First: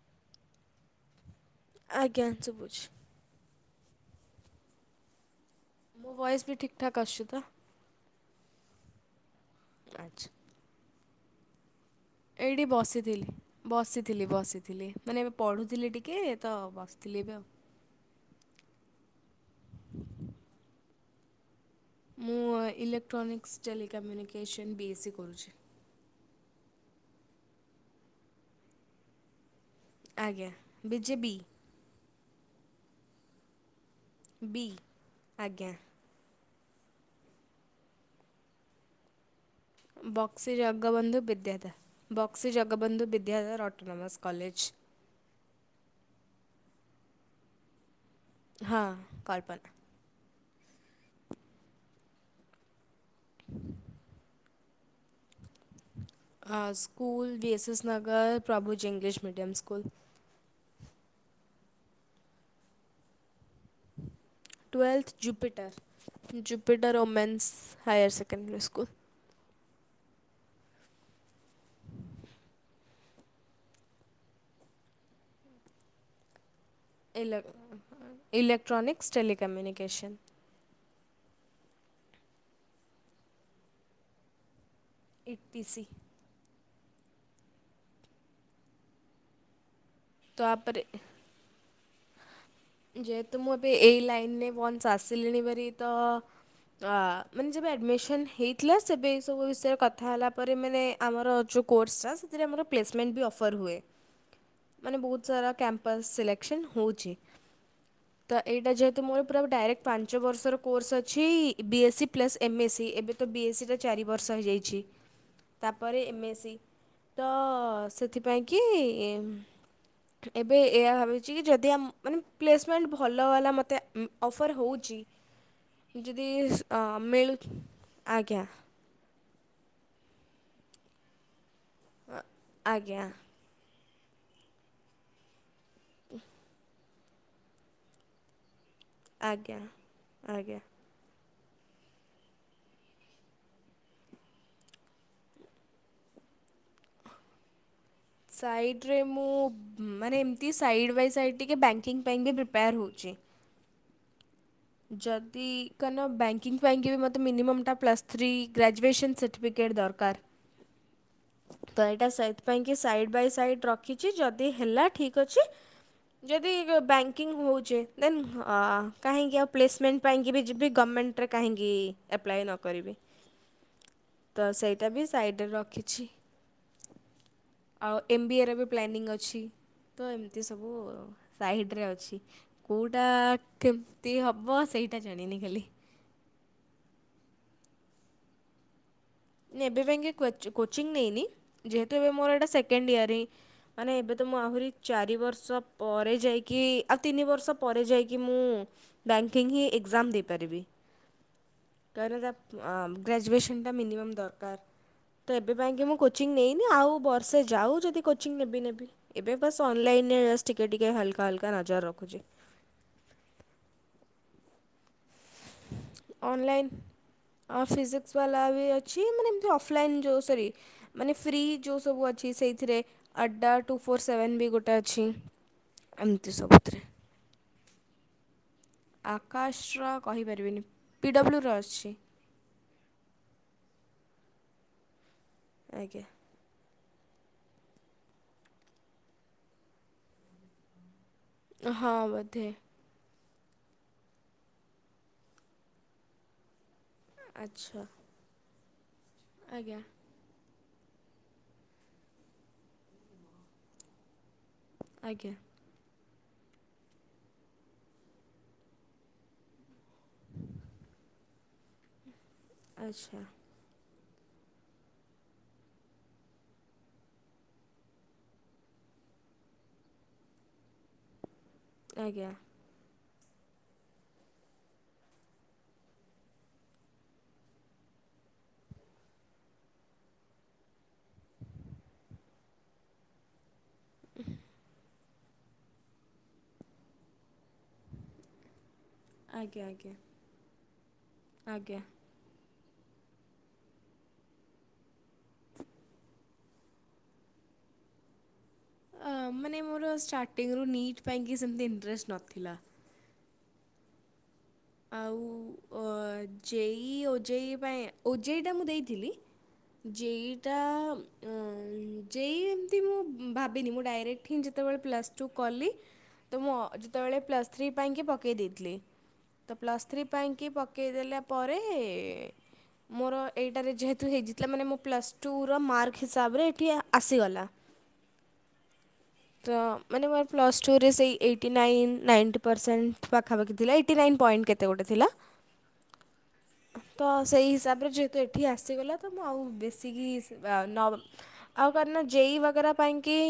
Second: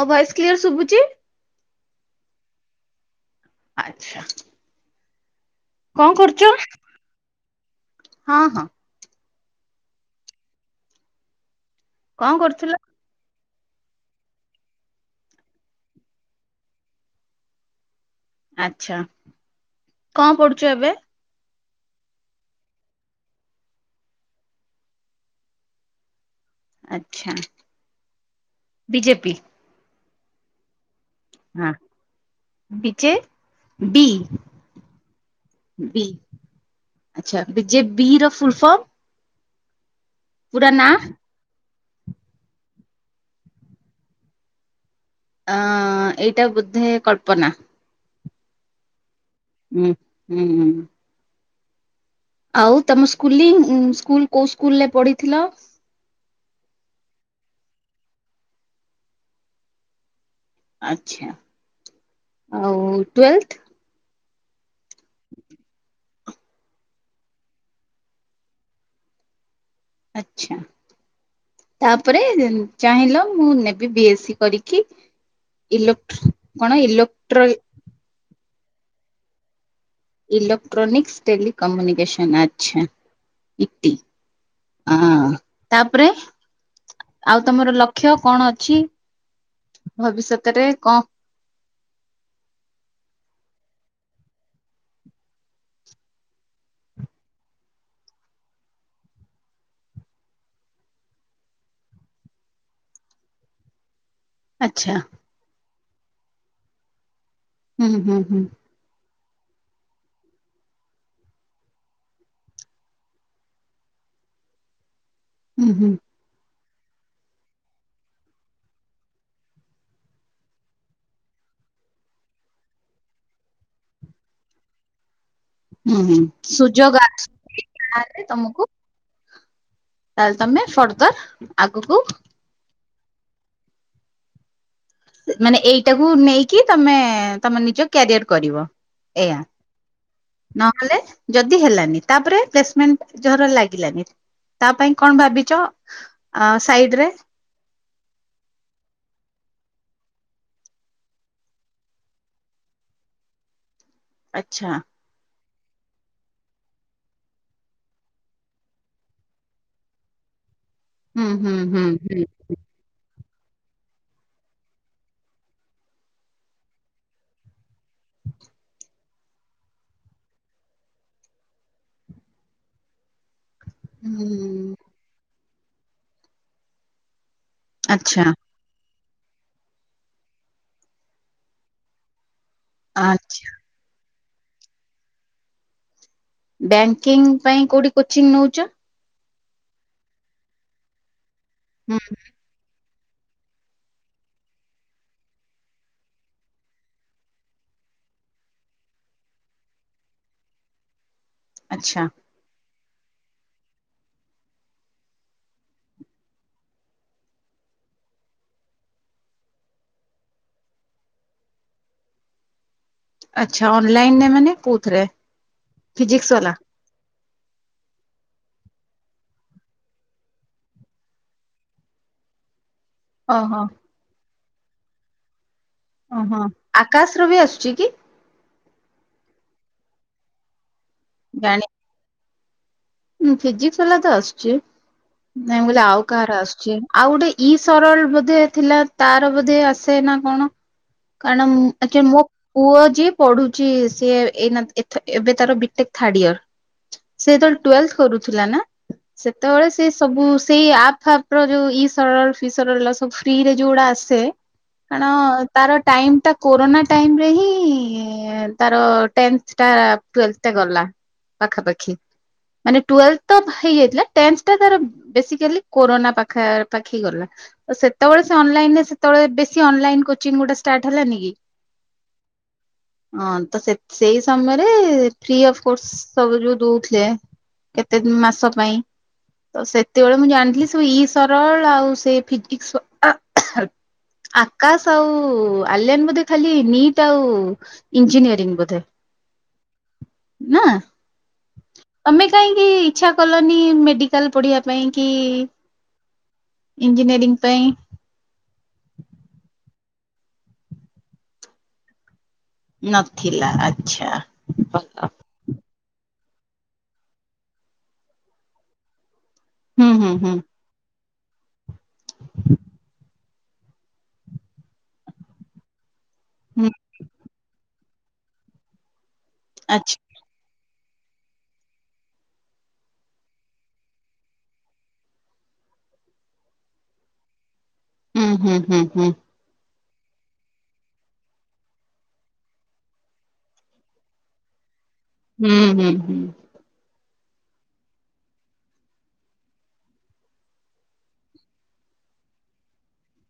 ମୋ voice clear ଶୁଭୁଛି? ଆଜ୍ଞା ଶୁବୁଚି। ଆଛା ମୋ କଣ ଭଏସ୍ କରୁଛ? ବି ଠିକ୍ ଠାକ୍ ଆସୁଛି ତ? ହଁ ହଁ। ଆଚ୍ଛା। କଣ ଏଇଠି କରୁଥିଲ? ବସିଥିଲି। ବସିଥିଲି ବସିଥିଲି ମାନେ ଏବେ ପଢ଼ୁଥିଲି ଟିକେ ତ ବସିଥିଲି ଏବେ ଆଉ। କଣ ପଢୁଛ ଏବେ? ମୁଁ electronics telecommunication B A C କରୁଛି। ଆଛା ବିଜେପି। ଆଜ୍ଞା ବିଜେବି। ହଁ। ବି ବି। ବି ଆଜ୍ଞା। ଆଛା ବି ଯେ ବି ର ଫୁଲ ଫର୍ମ। ବକ୍ସି ପୁରା ନା ଜଗବନ୍ଧୁ ବିଦ୍ୟାଧା ବକ୍ସି ଜଗବନ୍ଧୁ ବିଦ୍ୟାଧାର ଅଟୋନୋମସ୍ କଲେଜ୍। ଆଁ ଏଇଟା ବୋଧେ କଳ୍ପନା। ହଁ କଳ୍ପନ ହୁଁ ହୁଁହୁଁ। ଆଉ ତମ ସ୍କୁଲିଙ୍ଗ ସ୍କୁଲ କୋଉ ସ୍କୁଲରେ ପଢିଥିଲ? School B S S Nagar Prabhuji English medium school. ଆଛା ଆଉ twelfth? Twelfth Jupiter. Jupiter women's higher secondary school. ଆଛା ତାପରେ ଚାହିଁଲ ମୁଁ ନେ ବିଏସି କରିକି ଇଲୋ କଣ ଇଲୋ ଇଲୋ ଇଲେକ୍ଟ୍ରାନିକସ୍ ଟେଲିିକମ୍ୟୁନିକେସନ୍। ଇଲେକ୍ଟ୍ରାନିକ୍ସ ଟେଲିିକମ୍ୟୁନିକସନ୍ ଆଛ ଇଟି। ହଁ ଇଟିସି। ତାପରେ ଆଉ ତମର ଲକ୍ଷ୍ୟ କଣ ଅଛି ତ ଭବିଷ୍ୟତରେ ଆପରେ କଣ ଯେହେତୁ ମୁଁ ଏବେ ଏଇ ଲାଇନରେ ଅଞ୍ଚେ ଆସିଲିଣି ଭାରି ତ ଆ ମାନେ ଯେବେ ଆଡ଼ମିସନ୍ ହେଇଥିଲା ସେବେ ଏ ସବୁ ବିଷୟରେ କଥା ହେଲା ପରେ ମାନେ ଆମର ଯଉ କୋର୍ସଟା ସେଥିରେ ଆମର ପ୍ଲେସମେଣ୍ଟ ବି ଅଫର୍ ହୁଏ। ଆଚ୍ଛା। ମାନେ ବହୁତ ସାରା କ୍ୟାମ୍ପସ ସିଲେକେସନ ହଉଛି ହୁଁ ହୁଁ ତ ହୁଁ ଏଇଟା ଯେ ତ ମୋର ପୁରା ଡାଇରେକ୍ଟ ପାଞ୍ଚ ବର୍ଷର କୋର୍ସ ଅଛି B S C plus MS C ଏବେ ତ ବି ଏସ୍ ସି ଟା ଚାରି ବର୍ଷ ହେଇଯାଇଚି ହୁଁ ହୁଁ ତାପରେ ଏମ୍ଏସି ତ ସେଥିପାଇଁ କି ଏବେ ଏହା ଭାବିଚି କି ଯଦ୍‌ ଦେଆ ମାନେ ପ୍ଲେସମେଣ୍ଟ୍ ଭଲ ବାଲା ମୋତେ ଅଫର୍ ହେଉଚି। ହୁଁ ହୁଁ ଯଦି ଅ ସୁଯୋଗ ସେଲ୍‌ ଆଧାରରେ ଆଜ୍ଞା। ତମକୁ ତାହେଲେ ତମେ ଫର୍ଦର ଆଗୁକୁ ଆଜ୍ଞା। ମାନେ ଏଇଟାକୁ ନେଇକି ତମେ ତମ ନିଜ କ୍ୟାରିୟର କରିବ। ଏୟା ଆଜ୍ଞା ଆଜ୍ଞା ନହେଲେ ଯଦି ହେଲାନି ତାପରେ ପ୍ଲେସମେଣ୍ଟର ଝର ଲାଗିଲାନି ତା ପାଇଁ କଣ ଭାବିଚ? ଆ ସାଇଡ ରେ। ସାଇଡ ରେ ମୁଁ ମାନେ ଏମିତି ସାଇଡ଼୍ ବାଇ ସାଇଡ଼୍ ଟିକେ ବ୍ୟାଙ୍କିଙ୍ଗ୍ ପାଇଁ ବି ପ୍ରିପେୟାର୍ ହେଉଛି। ଆଛା। ଯଦି କାରଣ ବ୍ୟାଙ୍କିଙ୍ଗ୍ ଫ୍ୟାଙ୍କି ବି ମୋତେ ମିନିମମ୍ଟା ପ୍ଲସ୍ ଥ୍ରୀ ଗ୍ରାଜୁଏସନ୍ ସାର୍ଟିଫିକେଟ୍ ହୁଁ ହୁଁ ଦରକାର। ହୁଁ ତ ଏଇଟା ହୁଁ। ସହିତ ପାଇଁକି ସାଇଡ଼୍ ବାଇ ସାଇଡ଼୍ ରଖିଛି ଯଦି ହେଲା ଠିକ୍ ଅଛି ଯଦି ବ୍ୟାଙ୍କିଙ୍ଗ ହୋଉଛେ ଦେନ୍ ଅ କାହିଁକି ଆଉ ପ୍ଲେସମେଣ୍ଟ ପାଇଁକି ବି ଯିବି ଗଭର୍ଣ୍ଣମେଣ୍ଟରେ କାହିଁକି ଆପ୍ଲାଏ ନ କରିବି। ତ ହୁଁ ସେଇଟା ବି ସାଇଡରେ ରଖିଛି। ଆଉ ଏମ୍ ଆଚ୍ଛା ବି ଏର ବି ପ୍ଲାନିଂ ଅଛି ତ ଏମିତି ସବୁ ସାଇଡ଼ରେ ଅଛି। କୋଉଟା ଆ କେମିତି ହେବ ସେଇଟା ଜାଣିନି ଖାଲି। ବ୍ୟାଙ୍କିଙ୍ଗ ପାଇଁ କୋଉଠି କୋଚିଂ ନୋଉଛ। ନାଇଁ ଏବେ ପାଇଁକି କୋଚ୍ କୋଚିଂ ନେଇନି ହୁଁ ଯେହେତୁ ଏବେ ମୋର ଏଇଟା ସେକେଣ୍ଡ ଇୟର୍ ହିଁ ମାନେ ଏବେ ତ ମୁଁ ଆହୁରି ଚାରି ବର୍ଷ ପରେ ଯାଇକି ଆଉ ତିନି ବର୍ଷ ପରେ ଯାଇକି ମୁଁ ବ୍ୟାଙ୍କିଙ୍ଗ ହିଁ ଏଗ୍ଜାମ ଦେଇପାରିବି। ଆଚ୍ଛା କାରଣ ତା ଆମ୍ ଗ୍ରାଜୁଏସନ୍ ଟା ମିନିମମ୍ ଦରକାର। ତ ଏବେ ପାଇଁକି ମୁଁ କୋଚିଂ ନେଇନି ଆଉ ବର୍ଷେ ଯାଉ ଯଦି କୋଚିଂ ନେବି ନେବି। ଏବେ ବାସ୍ ଅନଲାଇନରେ ସ୍ ଟିକେ ଟିକେ ହାଲକା ହାଲକା ନଜର ରଖୁଛି। ଆଚ୍ଛା ଅନ୍ଲାଇନରେ ମାନେ କୋଉଥିରେ? ଫିଜିକ୍ସ ବାଲା? ଅନନ୍ଲାଇନ୍ ଆ ଫିଜିକ୍ସ ବାଲା ବି ଅଛି ମାନେ ଏମିତି ଅଫଲାଇନ୍ ଯେଉଁ ସରି ମାନେ ଫ୍ରି ଯେଉଁ ସବୁ ଅଛି ସେଇଥିରେ ଆଡ୍ଡା ଓହୋ ଟୁ ଫୋର୍ ସେଭେନ୍ ବି ଗୋଟେ ଅଛି। ଏମିତି ଓହୋ ସବୁଥିରେ ଆକାସରୁ ବି ଆସୁଛି କି? ଆକାଶର କହିପାରିବିନି ପି ଡବ୍ଲ୍ୟୁର ଅଛି। ହଁ ଫିଜିକସ ବାଲା ତ ଆସୁଛି ନାଇଁ ମୁଁ କହିଲି ଆଉ ଆଜ୍ଞା କାହାର ଆସୁଛି। ଆଉ ଗୋଟେ ଇ ସରଳ ବୋଧେ ଥିଲା ତାର ବୋଧେ ଆସେ ନା କଣ? କାରଣ ମୁ ହଁ ଆକେ ମୋ ବୋଧେ ପୁଅ ଯ ପଢୁଛି ସିଏ ଏନା ଏଥ ଏବେ ତାର ବିଟେକ ଥାର୍ଡ ଇୟର ସେତ ଆଚ୍ଛା କରୁଥିଲା ନା ସେତେବେଳେ ଆଜ୍ଞା ସେ ସବୁ ସେଇ ଆପ୍ ଫାପ ର ଯୋଉ ଇ ସରଳ ଫି ସରଳ ସବୁ ଫ୍ରିରେ ଯୋଉଗୁଡା ଆସେ ଆଜ୍ଞା କାରଣ ତାର ଟାଇମଟା କୋରୋନା ଟାଇମରେ ହିଁ ତାର ଟେନ୍ଥଟା ଟ୍ୱେଲ୍ଭ ଟା ଗଲା ପାଖାପାଖି ମାନେ ଆଚ୍ଛା ଟ୍ୱେଲ୍ଭତ ହେଇଯାଇଥିଲା ଟ୍ରେନଶ୍ ଟା ବେଶିକାଲି କୋରୋନା ପାଖପାଖି ଗଲା। ତ ସେତେବେଳେ ସେ ଅନଲାଇନରେ ସେତେବେଳେ ବେଶ ଅନଲାଇନ କୋଚିଗି ଗୁଡା ଷ୍ଟାର୍ଟ ହେଲାନି କି ଆଜ୍ଞା। ହଁ ତ ସେଇ ସମୟରେ ଫ୍ରି ଅଫ କୋର୍ସ ସବୁ ଯୋଉ ଦଉଥିଲେ। କେତେ ଦି ମାସ ପାଇଁ ତ ସେତେବେଳେ ମୁଁ ଜାଣିଥିଲି ସବୁ ଇ ସରଳ ଆଉ ସେ ଫିଜିକ୍ସ ଆକାଶ ଆଉ ଆଲିଆନ ବୋଧେ ଖାଲି ନିଟ୍ ଆଉ ଇଞ୍ଜିନିୟରିଂ ବୋଧେ ଆଜ୍ଞା ଆଜ୍ଞା ନା ଆଜ୍ଞା। ତମେ କାହିଁକି ଇଛା କଲନି ମେଡିକାଲ ପଢିବା ପାଇଁ କି [unintelligible] ଇଞ୍ଜିନିୟରିଂ ପାଇଁ? ଆ ମାନେ ମୋର ଷ୍ଟାର୍ଟିଂରୁୁ ନିଟ୍ ପାଇଁକି ସେମିତି ଇଣ୍ଟରେଷ୍ଟ ନଥିଲା। ନଥିଲା ଆଛା। ଆ ଆଉ ଜେ ଇ ଓ ଜେ ଇ ପାଇଁ ଓ ଜେ ଇ ଟା ମୁଁ ଦେଇଥିଲି ହୁଁ ଯେ ହୁଁ ଇ ହୁଁ ଟା ଯେ ଇ ଏମିତି ମୁଁ ଭାବିନି ମୁଁ ଡାଇରେକ୍ଟ ହିଁ ଯେତେବେଳେ ପ୍ଲସ୍ ଟୁ କଲି ତ ମୁଁ ହୁଁ ଅ ଯେତେବେଳେ ପ୍ଲସ୍ ଥ୍ରୀ ପାଇଁକି ପକେଇଦେଇଥିଲି। ତ ପ୍ଲସ ଆଚ୍ଛା ଥ୍ରି ପାଇଁକି ପକେଇଦେଲାପରେ ମୋର ଏଇଟାରେ ଯେହେତୁ ହେଇଯାଇଥିଲା ମାନେ ମଁ ପ୍ଲସ୍ ଟୁୁର ମାର୍କ ହିସାବରେ ଏଇଠି ଆସିଗଲା। [inaudible] ହୁଁ ହୁଁ ହୁଁ ହୁଁ। ତ ମାନେ ମୋର ପ୍ଲସ୍ ଟୁରେ ସେଇ ଏଇଟୀନାଇନ ନାଇଣ୍ଟି ପରସେଣ୍ଟ ପାଖାପଖି ଥିଲା ଏଇଟିନାଇନ ପଏଣ୍ଟ କେତେ ଗୋଟେ ଥିଲା ହୁଁ ହୁଁ। ତ ସେଇ ହିସାବରେ ଯେହେତୁ ଏଠି ଆସିଗଲା ତ ମୁଁ ଆଉ ବେଶିକି ସେବା ନ ଆଉ କରିନା ଜେଇ ବଗେରା ପାଇଁ କିି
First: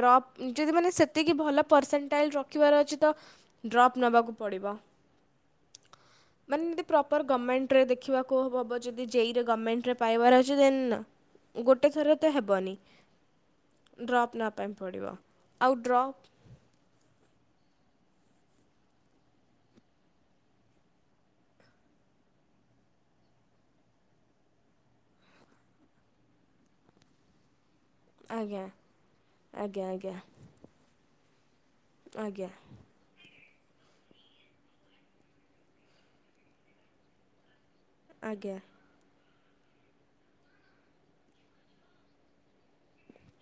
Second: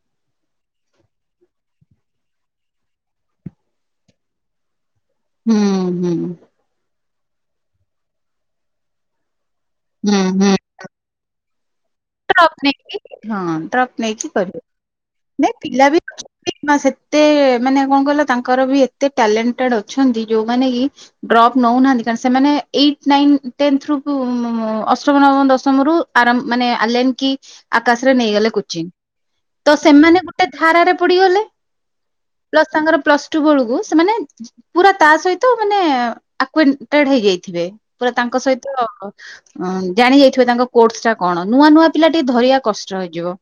ଡ୍ରପ୍ ଯଦି ମାନେ ସେତିକି ଭଲ ପରସେଣ୍ଟାଲ୍ ରଖିବାର ଅଛି ତ ଡ୍ରପ୍ ନେବାକୁ ପଡ଼ିବ ହୁଁ ହୁଁ। ମାନେ ଦି ପ୍ରପର୍ ଗର୍ଣ୍ଣମେଣ୍ଟରେ ଦେଖିବାକୁ ହେବ ଯଦି ଜେଇରେ ଗର୍ଣ୍ଣମେଣ୍ଟରେ ପାଇବାର ହୁଁ ହୁଁ ଅଛି ଦେନ୍ ଗୋଟେ ଥରପ୍ ଡ୍ରପ୍ ନେଇକି ହଁ ଡ୍ରପ୍ ନେଇକି ନେବା କରିବେ ପାଇଁ ପଡ଼ିବ ନାଇ ଆଉ ପିଲା ବି ଡ୍ରପ୍ କିନ୍ନା ସେତେ ମାନେ କଣ କିଲ ତାଙ୍କର ବି ଏତେ ଟ୍ୟାଲେଣ୍ଟେଡ ଅଛନ୍ତି ଯୋଉମାନେ ଏଇ ଡ୍ରପ ନଉନାହାନ୍ତି କାରଣ ସେମାନେ ଏଇ ଝ ନାଇନ୍ ଟେନ୍ଥ ରୁ ଅଷ୍ଟମ ନବମ ଦଶମ ରୁ ଆରମ୍ ମାନେ ଆଲେନ କି ଆକାଶରେ ନେଇଗଲେ ଆଜ୍ଞା କୁଚିନ୍ ତ ଆଜ୍ଞା ଆଜ୍ଞା ସେମାନେ ଗୋ ଟେ ଧାରାରେ ପଡିଗଲେ ଆଜ୍ଞା ପ୍ଲସ୍‌ତାଙ୍କର ପ୍ଲସ୍‌ ଷ୍ଟୁ ବେଳକୁ ସେମାନେ ପୁରା ତା ସହିତ ମାନେ ଆକ୍ୱେଣ୍ଟେଡ ହେଇଯାଇଥିବେ। ପୁରା ତାଙ୍କ ଆଜ୍ଞା ସହିତ ଜାଣି ଯାଇଥିବେ ତାଙ୍କ କୋର୍ସ ଟା କଣ ନୂଆ ନୂଆ ପିଲା ଟିକେ ଧରିବା କଷ୍ଟ ହେଇଯିବ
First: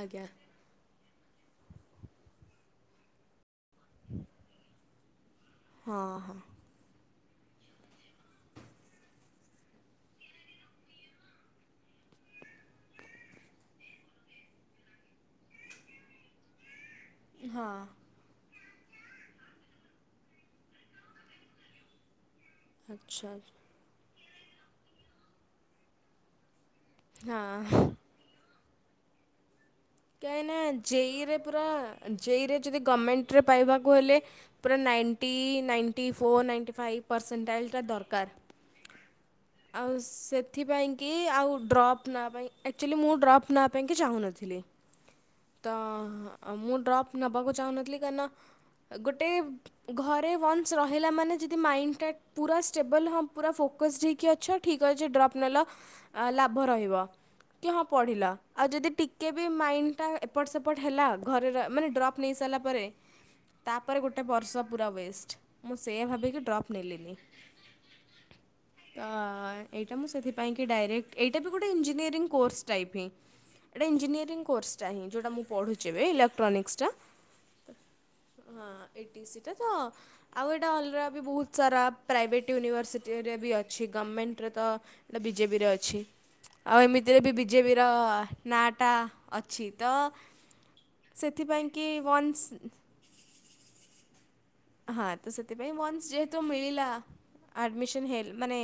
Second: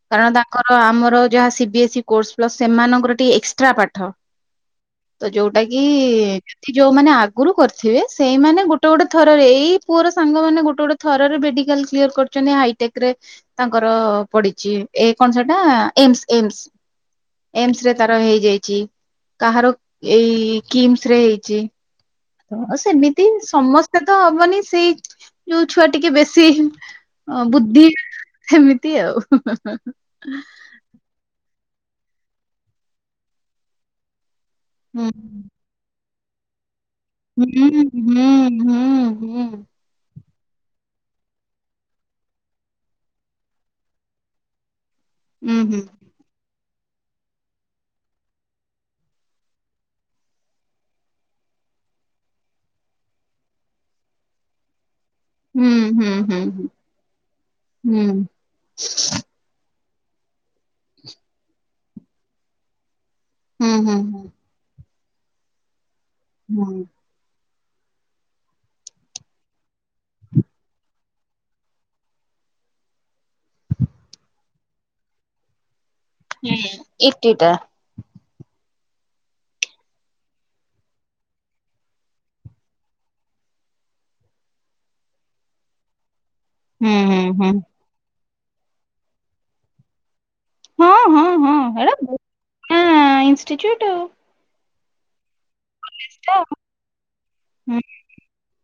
ଆଜ୍ଞା କାରଣ ତାଙ୍କର ଆମର ଯାହା ସିବି ଏସ୍ଇ କୋର୍ସ ପ୍ଲ ସେମାନଙ୍କର ଟିକେ ଏକ୍ସ ଟ୍ରା ପାଠ ତ ଯୋଉଟା କି ହଁ ହଁ ଯୋଉମାନେ ଆଗରୁ କରିଥିବେ ସେଇମାନେ ଗୋଟେ ଗୋଟେ ଥରରେ ଏଇ ପୁଅର ସାଙ୍ଗମାନୋନେ ଗୋଟେ ଗୋଟେ ଥରରେ ମେଡିକାଲ କ୍ଲିୟର କ ଚ଼ନ୍ତି ହାଇଟେକ ରେ ତାଙ୍କର ପଡି ଏ କଣ ସେଟା ଏମସ ଏମସ ଏମସ ହଁ ରେ ତା ହେଇଯାଇଛି କାହାର ଏଇ କିମ୍ସ ରେ ହେଇଛି। ଆଉ ସେମିତି ଆଚ୍ଛା ସମସ୍ତେ ତ ହବନି ସେଇ ଯୋଉ ଛୁଆ ଟିକେ ବେଶୀ ଅ ହଁ ବୁଦ୍ଧି ସେମିତି ଆଉ। କାହିଁ ନା ଜେଇରେ ପୁରା ଜେଇରେ ଯଦି ଗଭର୍ଣମେଣ୍ଟରେ ପାଇବାକୁ ହେଲେ ପୁରା ହୁଁ ninety ninety four ninety five ହୁଁ ପରର୍ସେଣ୍ଟାଜ୍ଟା ହୁଁ ହୁଁ ଦରକାର। ହୁଁ। ଆଉ ସେଥିପାଇଁକି ଆଉ ଡ୍ରପ୍ ନ ପାଇଁ ଆକ୍ଚୁଆଲି ମୁଁ ଡ୍ରପ୍ ନ ପାଇଁକି ଚାହୁଁନଥିଲି। ହୁଁ ତ ମୁଁ ଡ୍ରପ୍ ନବାକୁ ଚାହୁଁନଥିଲି କାରନ ଗୋଟେ ଘରେ ୱାନ୍ସ ରହିଲା ମାନେ ଯଦି ମାଇଣ୍ଡଟା ପୁରା ଷ୍ଟେବଲ୍ ହଁ ପୁରା ଫୋକସ୍ଡ ହେଇକି ଅଛ। ଠିକ୍ ଅଛି ଡ୍ରପ୍ ନେଲ ହୁଁ ହୁଁ ହୁଁ ଲାଭ ରହିବ କି ହଁ ହୁଁ ପଢ଼ିଲ ଆଉ ଯଦି ଟିକେ ମାଇଣ୍ଡ ଟା ଏପଟ ସେପ ହେଲା ଘରେ ର ମାନେ ଡ୍ରପ ନେଇସରିଲା ପରେ ହୁଁ ହୁଁ ତାପରେ ଗୋ ଟେ ବର୍ଷ ପୁରା ୱେଷ୍ଟ ମୁଁ ସେୟା ଭାବିକି ହୁଁ ଡ୍ରପ୍ ହୁଁ। ନେଲିନି। ତ ଏଇଟା ମୁଁ ସେଥିପାଇଁ କି ଡାଇରେକ୍ଟ ଏଇଟା ବି ଗୋଟେ ଇଞ୍ଜିନିୟରିଂ କୋର୍ସ ଟାଇପ୍ ହିଁ। ଏଇଟା ଇଞ୍ଜିନିୟରିଂ କୋର୍ସଟା ହିଁ ଯେଉଟା ମୁଁ ପଢୁଛି ଏ ଇଲେକ୍ଟ୍ରୋନିକ୍ସଟା। ଇଟିଟା ହଁ ଏଇଠି ସେଟା ତ ଆଉ ଏଇଟା ହଲ୍ର ବି ବହୁତ ସାରା ପ୍ରାଇଭେଟ୍ ୟୁନିଭର୍ସିଟିରେ ବି ଅଛି ଗଭର୍ଣ୍ଣମେଣ୍ଟରେ ତ ଏଟ ବିଜେପିରେ ଅଛି। ଆଉ ହୁଁ ଏମିତିରେ ହୁଁ ବି ହୁଁ ବିଜେପିର ନାଁଟା ଅଛି ତ ହଁ ହଁ ହଁ ସେଥିପାଇଁ କି ହେଟା ପୁରୁଣା ୱନ୍ସ ଇନଷ୍ଟିଚ୍ୟୁଟ ହଁ ତ ସେଥିପାଇଁ ୱାନ୍ସ ଯେହେତୁ ଆଉ। ମିଳିଲା। ହଁ। ଆଡ଼ମିସନ୍ ହେ ମାନେ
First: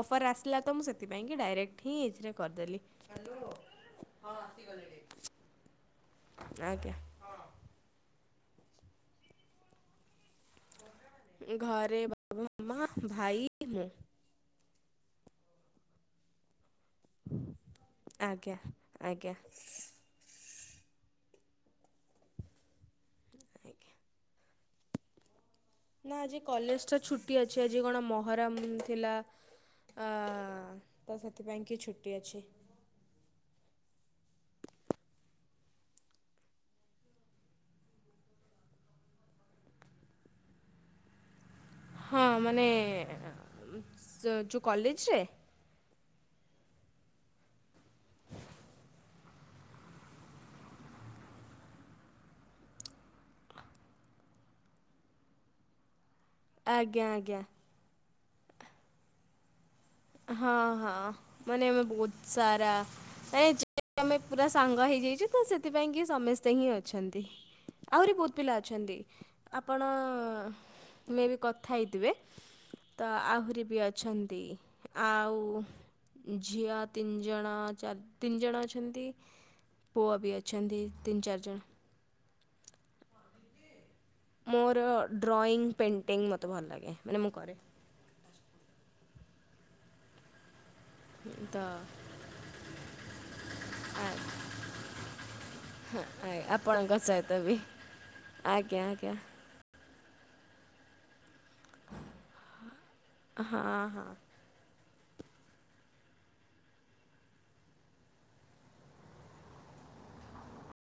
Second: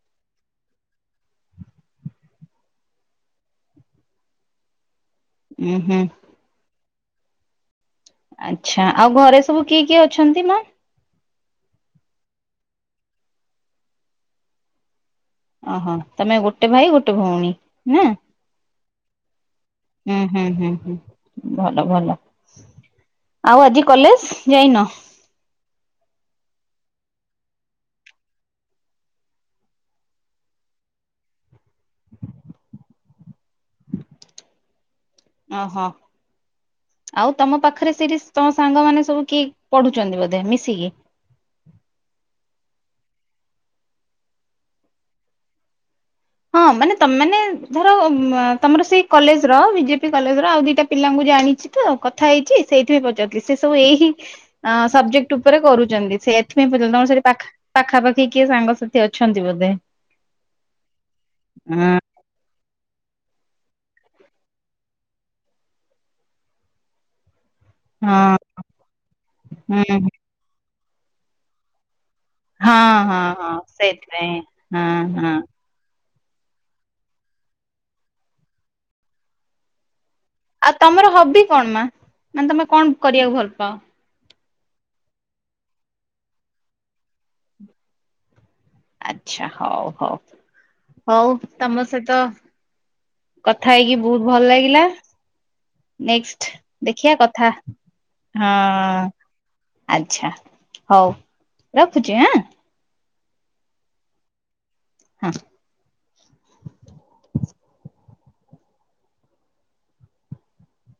ଅଫର୍ ଆସିଲା ତ ମୁଁ ସେଥିପାଇଁକି ଡାଇରେକ୍ଟ ହିଁ ଏଇଥିରେ କରିଦେଲି। ହାଲୋ ହଁ ଆସିଗଲେଣି। ଉୁଁ ହୁଁ। ଆଜ୍ଞା। ଆଚ୍ଛା ଆଉ ଘରେ ସବୁ କିଏ କିଏ ଅଛନ୍ତି ମା? ଏ ଘରେ ବାବା, ମା, ଭାଇ, ମୁଁ। ଓହୋ ତମେ ଗୋଟେ ଭାଇ ଗୋଟେ ଭଉଣୀ ନା? ଆଜ୍ଞା ଆଜ୍ଞା। ଉଁ ହୁଁ ହୁଁ ହୁଁ ଭଲ ଭଲ ଆଉ ଆଜି କଲେଜ? ଯାଇନ। ନା ଆଜି କଲେଜ ଟା ଛୁଟି ଅଛି ଆଜି କଣ ମହରମ ଥିଲା। ଆ ତ ସେଥିପାଇଁ କି ଛୁଟି ଅଛି। ଓହୋ। ଆଉ ତମ ପାଖରେ ସିରିସ ତମ ସାଙ୍ଗମାନେ ସବୁ କିଏ ପଢୁଛନ୍ତି ବୋଧେ ମିଶିକି? ହଁ ମାନେ ଏ ଉଁ ସ ଯଉ କଲେଜରେ? ହଁ ମାନେ ତମ ମାନେ ଧର ଉଁ ଆ ତମର ସେଇ କଲେଜର ବି ଜେ ପି କଲେଜ ର ଆଉ ଦିଟା ପିଲାଙ୍କୁ ଜାଣିଛି। ତ କଥା ହେଇଛି ସେଇଥିପାଇଁ ପଚାରୁଥିଲି ସେ ସବୁ ଏଇ ହିଁ ଅଁ ସବଜେକ୍ଟ ଉପରେ କରୁଛନ୍ତି ସେ ଥିପାଇଁ ପଚାରିଲି ଆଜ୍ଞା ତମର ସେଠି ଆଜ୍ଞା। ପାଖ ପାଖାପାଖି କିଏ ସାଙ୍ଗସାଥି ଅଛନ୍ତି ବୋଧେ। ହଁ ହଁ ମାନେ ଆମେ ହଁ ବହୁତ ସାରା। ନାଇଁ ଯେ ଆମେ ପୁରା ସାଙ୍ଗ ହେଇଯାଇଛୁ ତ ସେଥିପାଇଁ କି ସମେସ୍ତେ ହିଁ ଅଛନ୍ତି। ଆହୁରି ବହୁତ ହଁ। ପିଲା ଅଛନ୍ତି ହୁଁ ଆପଣ ହୁଁ ମେବି କଥା ହେଇଥିବେ। ହଁ ତ ହଁ ହଁ ଆହୁରି ବି ସେଇଥିପାଇଁ ଅଛନ୍ତି ହଁ ହଁ ଆଉ। ଉ ଇ ଝିଅ ତିନି ଜଣ ଚାର ତିନି ଜଣ ଅଛନ୍ତି ପୁଅ ବି ଅ ଆଉ ତମର ହବି କଣ ମା ମାନେ ତମେ କଣ କରିବାକୁ ଭଲ ପାଅ? ମୋର ଡ୍ରଇଂ ପେଣ୍ଟିଙ୍ଗ ମୋତେ ଭଲ ଲାଗେ ମାନେ ମୁଁ କରେ। ଆଚ୍ଛା ହଉ ହଉ ହଉ ତ ତମ ସହିତ। କଥା ହେଇକି ଆ- ବହୁତ ଭଲ ଲାଗିଲା। ଆ- ନେକ୍ସଟ ଆପଣଙ୍କ ଦେଖିଆ ସହିତ କଥା ବି ହଁ। ଆଜ୍ଞା ଆଜ୍ଞା। ଆଚ୍ଛା ହଉ ରଖୁଛି ଆଁ। ହଁ ହଁ ହଁ। ହଁ।